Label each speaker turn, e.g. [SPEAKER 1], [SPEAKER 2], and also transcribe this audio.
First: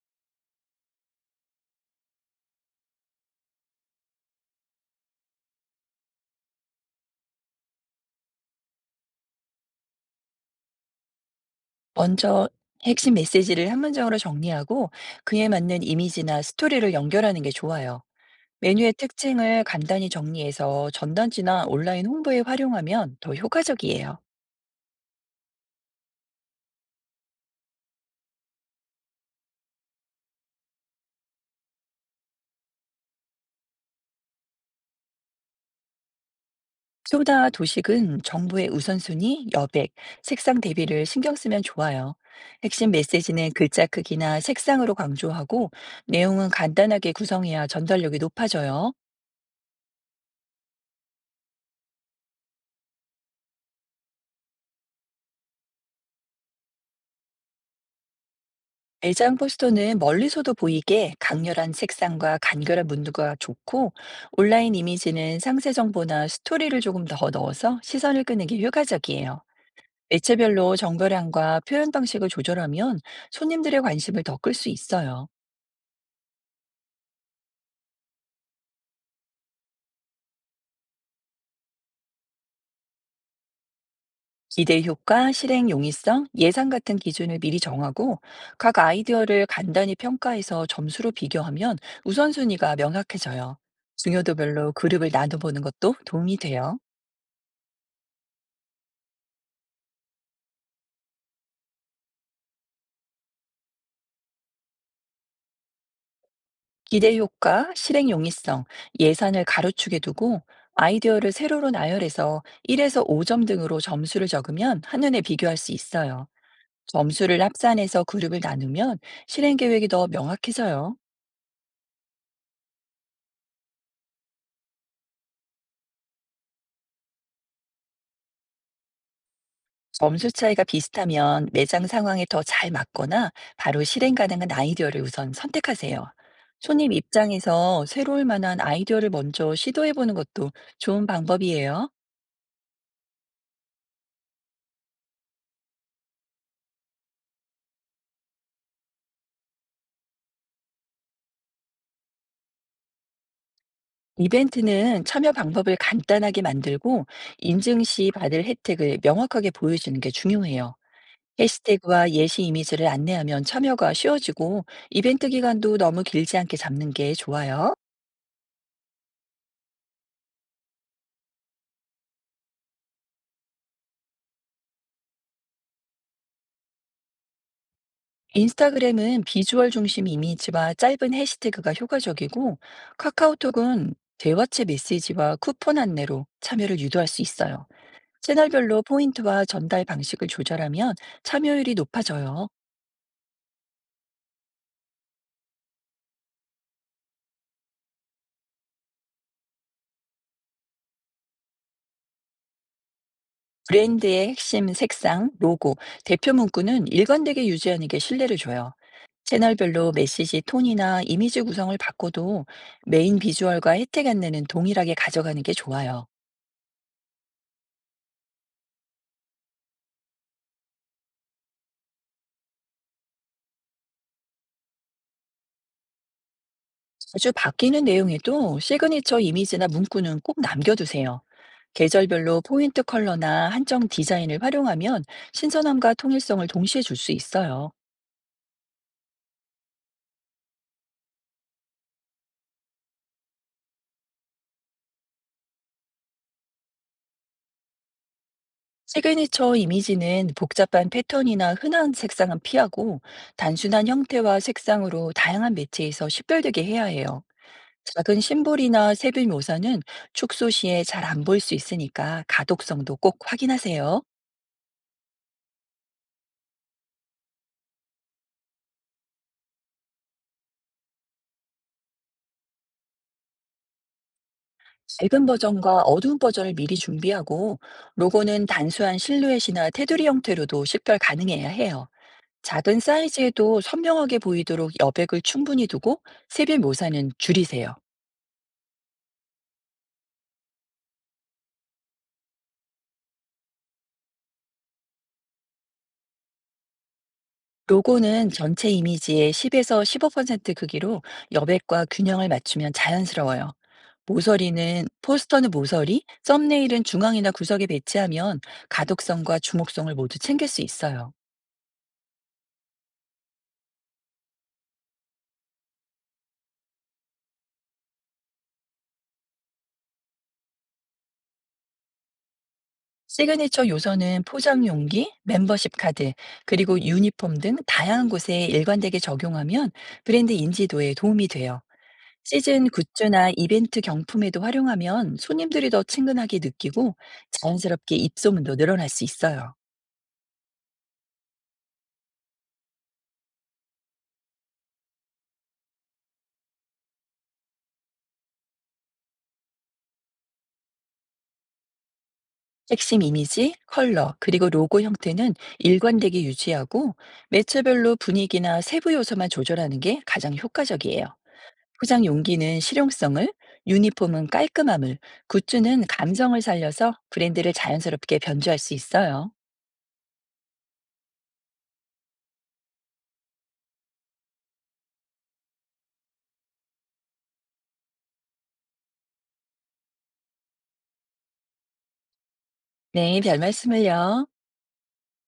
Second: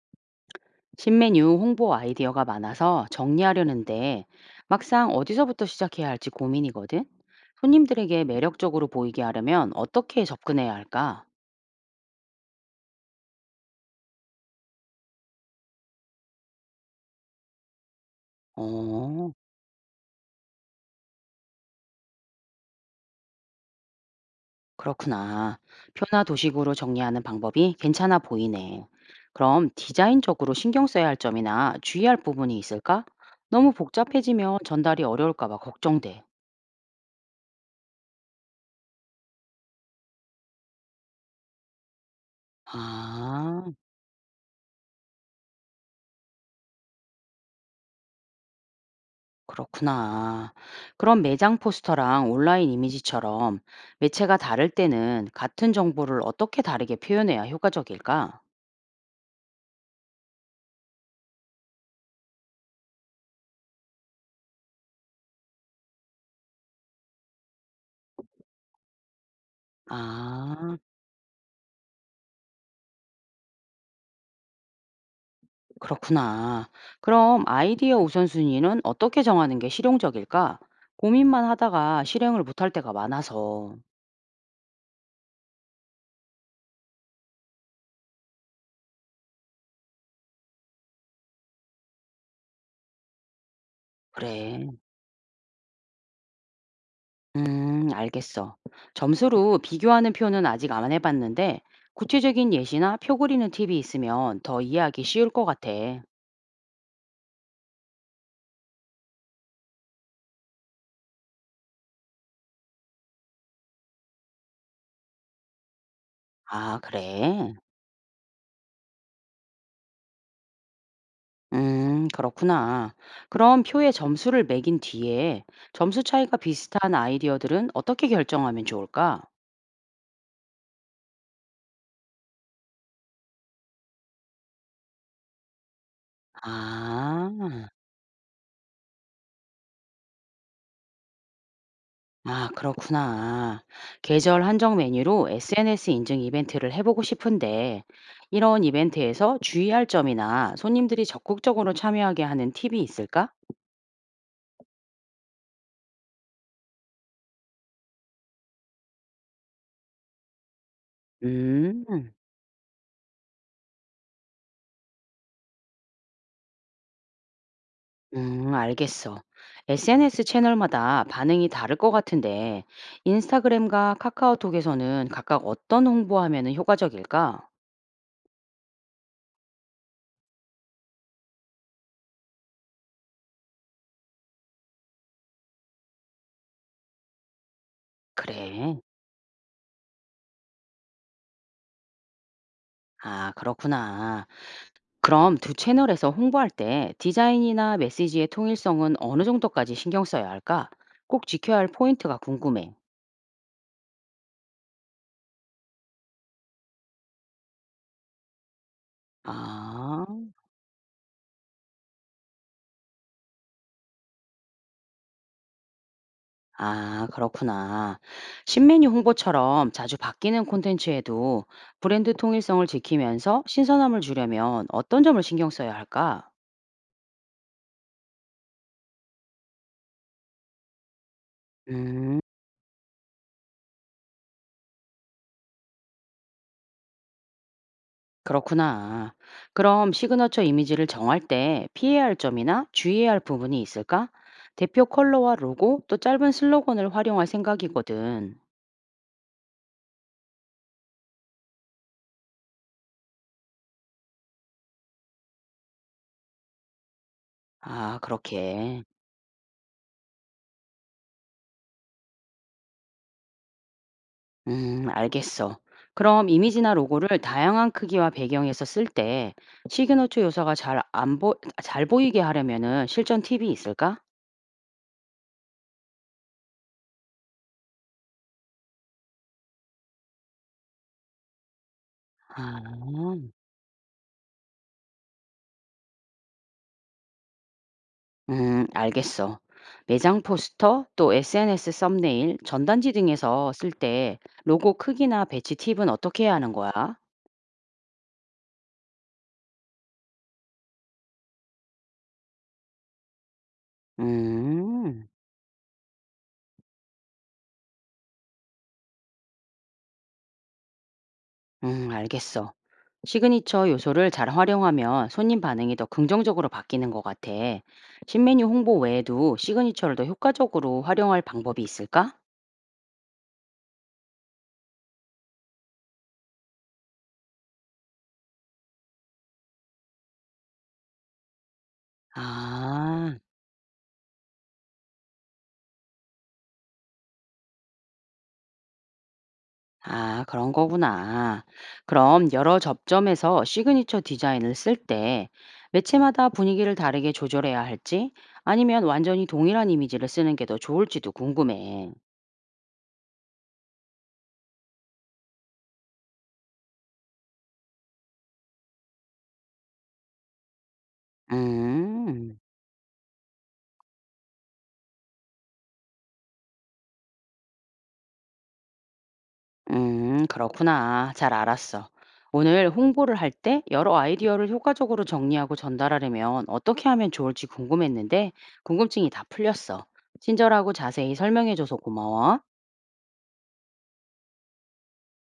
[SPEAKER 1] 신메뉴 홍보 아이디어가 많아서 정리하려는데 막상 어디서부터 시작해야 할지 고민이거든. 손님들에게 매력적으로 보이게 하려면 어떻게 접근해야 할까?
[SPEAKER 2] 먼저 핵심 메시지를 한 문장으로 정리하고 그에 맞는 이미지나 스토리를 연결하는 게 좋아요. 메뉴의
[SPEAKER 1] 어,
[SPEAKER 2] 특징을 간단히 정리해서 전단지나 온라인 홍보에 활용하면 더 효과적이에요.
[SPEAKER 1] 그렇구나. 표나 도식으로 정리하는 방법이 괜찮아 보이네. 그럼 디자인적으로 신경 써야 할 점이나 주의할 부분이 있을까? 너무 복잡해지면 전달이 어려울까 봐 걱정돼.
[SPEAKER 2] 소다 도식은 정부의 우선순위, 여백, 색상 대비를 신경 쓰면 좋아요. 핵심 메시지는
[SPEAKER 1] 아.
[SPEAKER 2] 글자 크기나 색상으로 강조하고 내용은 간단하게 구성해야 전달력이 높아져요.
[SPEAKER 1] 그렇구나. 그럼 매장 포스터랑 온라인 이미지처럼 매체가 다를 때는 같은 정보를 어떻게 다르게 표현해야 효과적일까?
[SPEAKER 2] 엘장 포스터는 멀리서도 보이게 강렬한 색상과 간결한 문구가 좋고 온라인 이미지는 상세 정보나 스토리를 조금 더 넣어서 시선을 끄는 게 효과적이에요. 매체별로
[SPEAKER 1] 아,
[SPEAKER 2] 정보량과 표현 방식을 조절하면 손님들의 관심을 더 끌 수 있어요.
[SPEAKER 1] 그렇구나. 그럼 아이디어 우선순위는 어떻게 정하는 게 실용적일까? 고민만 하다가 실행을 못할 때가 많아서.
[SPEAKER 2] 기대 효과, 실행 용이성, 예산 같은 기준을 미리 정하고 각 아이디어를 간단히 평가해서 점수로 비교하면 우선순위가 명확해져요.
[SPEAKER 1] 그래.
[SPEAKER 2] 중요도별로 그룹을 나눠보는 것도 도움이 돼요.
[SPEAKER 1] 알겠어. 점수로 비교하는 표는 아직 안 해봤는데, 구체적인 예시나 표 그리는 팁이 있으면 더 이해하기 쉬울 것 같아.
[SPEAKER 2] 기대 효과, 실행 용이성, 예산을 가로축에 두고 아이디어를 세로로 나열해서 1에서 5점 등으로 점수를 적으면 한눈에 비교할 수 있어요.
[SPEAKER 1] 아,
[SPEAKER 2] 점수를
[SPEAKER 1] 그래.
[SPEAKER 2] 합산해서 그룹을 나누면 실행 계획이 더 명확해져요.
[SPEAKER 1] 그렇구나. 그럼 표에 점수를 매긴 뒤에 점수 차이가 비슷한 아이디어들은 어떻게 결정하면 좋을까?
[SPEAKER 2] 점수 차이가 비슷하면 매장 상황에 더 잘 맞거나 바로 실행 가능한 아이디어를 우선 선택하세요. 손님
[SPEAKER 1] 아,
[SPEAKER 2] 입장에서 새로울 만한 아이디어를 먼저 시도해보는 것도 좋은 방법이에요.
[SPEAKER 1] 아, 그렇구나. 계절 한정 메뉴로 SNS 인증 이벤트를 해보고 싶은데, 이런 이벤트에서 주의할 점이나 손님들이 적극적으로 참여하게 하는 팁이 있을까?
[SPEAKER 2] 이벤트는 참여 방법을 간단하게 만들고 인증 시 받을 혜택을 명확하게 보여주는 게 중요해요. 해시태그와
[SPEAKER 1] 음.
[SPEAKER 2] 예시 이미지를 안내하면 참여가 쉬워지고 이벤트 기간도 너무 길지 않게 잡는 게 좋아요.
[SPEAKER 1] 알겠어. SNS 채널마다 반응이 다를 것 같은데, 인스타그램과 카카오톡에서는 각각 어떤 홍보하면 효과적일까?
[SPEAKER 2] 인스타그램은 비주얼 중심 이미지와 짧은 해시태그가 효과적이고 카카오톡은 대화체 메시지와 쿠폰 안내로 참여를 유도할 수 있어요.
[SPEAKER 1] 그래.
[SPEAKER 2] 채널별로 포인트와 전달 방식을 조절하면 참여율이 높아져요.
[SPEAKER 1] 아, 그렇구나. 그럼 두 채널에서 홍보할 때 디자인이나 메시지의 통일성은 어느 정도까지 신경 써야 할까? 꼭 지켜야 할 포인트가 궁금해.
[SPEAKER 2] 브랜드의 핵심 색상, 로고, 대표 문구는 일관되게 유지하는 게 신뢰를 줘요. 채널별로
[SPEAKER 1] 아.
[SPEAKER 2] 메시지 톤이나 이미지 구성을 바꿔도 메인 비주얼과 혜택 안내는 동일하게 가져가는 게 좋아요.
[SPEAKER 1] 아, 그렇구나. 신메뉴 홍보처럼 자주 바뀌는 콘텐츠에도 브랜드 통일성을 지키면서 신선함을 주려면 어떤 점을 신경 써야 할까?
[SPEAKER 2] 자주 바뀌는 내용에도 시그니처 이미지나 문구는 꼭 남겨두세요.
[SPEAKER 1] 음,
[SPEAKER 2] 계절별로 포인트 컬러나 한정 디자인을 활용하면 신선함과 통일성을 동시에 줄 수 있어요.
[SPEAKER 1] 그렇구나. 그럼 시그너처 이미지를 정할 때 피해야 할 점이나 주의해야 할 부분이 있을까? 대표 컬러와 로고, 또 짧은 슬로건을 활용할 생각이거든.
[SPEAKER 2] 시그니처 이미지는 복잡한 패턴이나 흔한 색상은 피하고 단순한 형태와 색상으로 다양한 매체에서 식별되게 해야 해요.
[SPEAKER 1] 아,
[SPEAKER 2] 작은
[SPEAKER 1] 그렇게.
[SPEAKER 2] 심볼이나 세부 묘사는 축소 시에 잘 안 보일 수 있으니까 가독성도 꼭 확인하세요.
[SPEAKER 1] 알겠어. 그럼 이미지나 로고를 다양한 크기와 배경에서 쓸 때 시그너처 요소가 잘 안 보, 잘 보이게 하려면은 실전 팁이 있을까?
[SPEAKER 2] 밝은 버전과 어두운 버전을 미리 준비하고 로고는 단순한 실루엣이나 테두리 형태로도 식별 가능해야 해요. 작은
[SPEAKER 1] 아,
[SPEAKER 2] 사이즈에도 선명하게 보이도록 여백을 충분히 두고 세부 묘사는 줄이세요.
[SPEAKER 1] 알겠어. 매장 포스터, 또 SNS 썸네일, 전단지 등에서 쓸 때 로고 크기나 배치 팁은 어떻게 해야 하는 거야?
[SPEAKER 2] 로고는 전체 이미지의 10에서 15% 크기로 여백과 균형을 맞추면 자연스러워요.
[SPEAKER 1] 음.
[SPEAKER 2] 포스터는 모서리, 썸네일은 중앙이나 구석에 배치하면 가독성과 주목성을 모두 챙길 수 있어요.
[SPEAKER 1] 알겠어. 시그니처 요소를 잘 활용하면 손님 반응이 더 긍정적으로 바뀌는 것 같아. 신메뉴 홍보 외에도 시그니처를 더 효과적으로 활용할 방법이 있을까?
[SPEAKER 2] 시그니처 요소는 포장 용기, 멤버십 카드, 그리고 유니폼 등 다양한 곳에 일관되게 적용하면 브랜드 인지도에 도움이 돼요. 시즌
[SPEAKER 1] 아,
[SPEAKER 2] 굿즈나 이벤트 경품에도 활용하면 손님들이 더 친근하게 느끼고 자연스럽게 입소문도 늘어날 수 있어요.
[SPEAKER 1] 아, 그런 거구나. 그럼 여러 접점에서 시그니처 디자인을 쓸 때 매체마다 분위기를 다르게 조절해야 할지 아니면 완전히 동일한 이미지를 쓰는 게 더 좋을지도 궁금해.
[SPEAKER 2] 핵심 이미지, 컬러, 그리고 로고 형태는 일관되게 유지하고 매체별로 분위기나 세부 요소만 조절하는 게 가장 효과적이에요. 포장
[SPEAKER 1] 음.
[SPEAKER 2] 용기는 실용성을, 유니폼은 깔끔함을, 굿즈는 감성을 살려서 브랜드를 자연스럽게 변주할 수 있어요.
[SPEAKER 1] 그렇구나. 잘 알았어. 오늘 홍보를 할 때 여러 아이디어를 효과적으로 정리하고 전달하려면 어떻게 하면 좋을지 궁금했는데 궁금증이 다 풀렸어. 친절하고 자세히 설명해줘서 고마워.
[SPEAKER 2] 네, 별 말씀을요.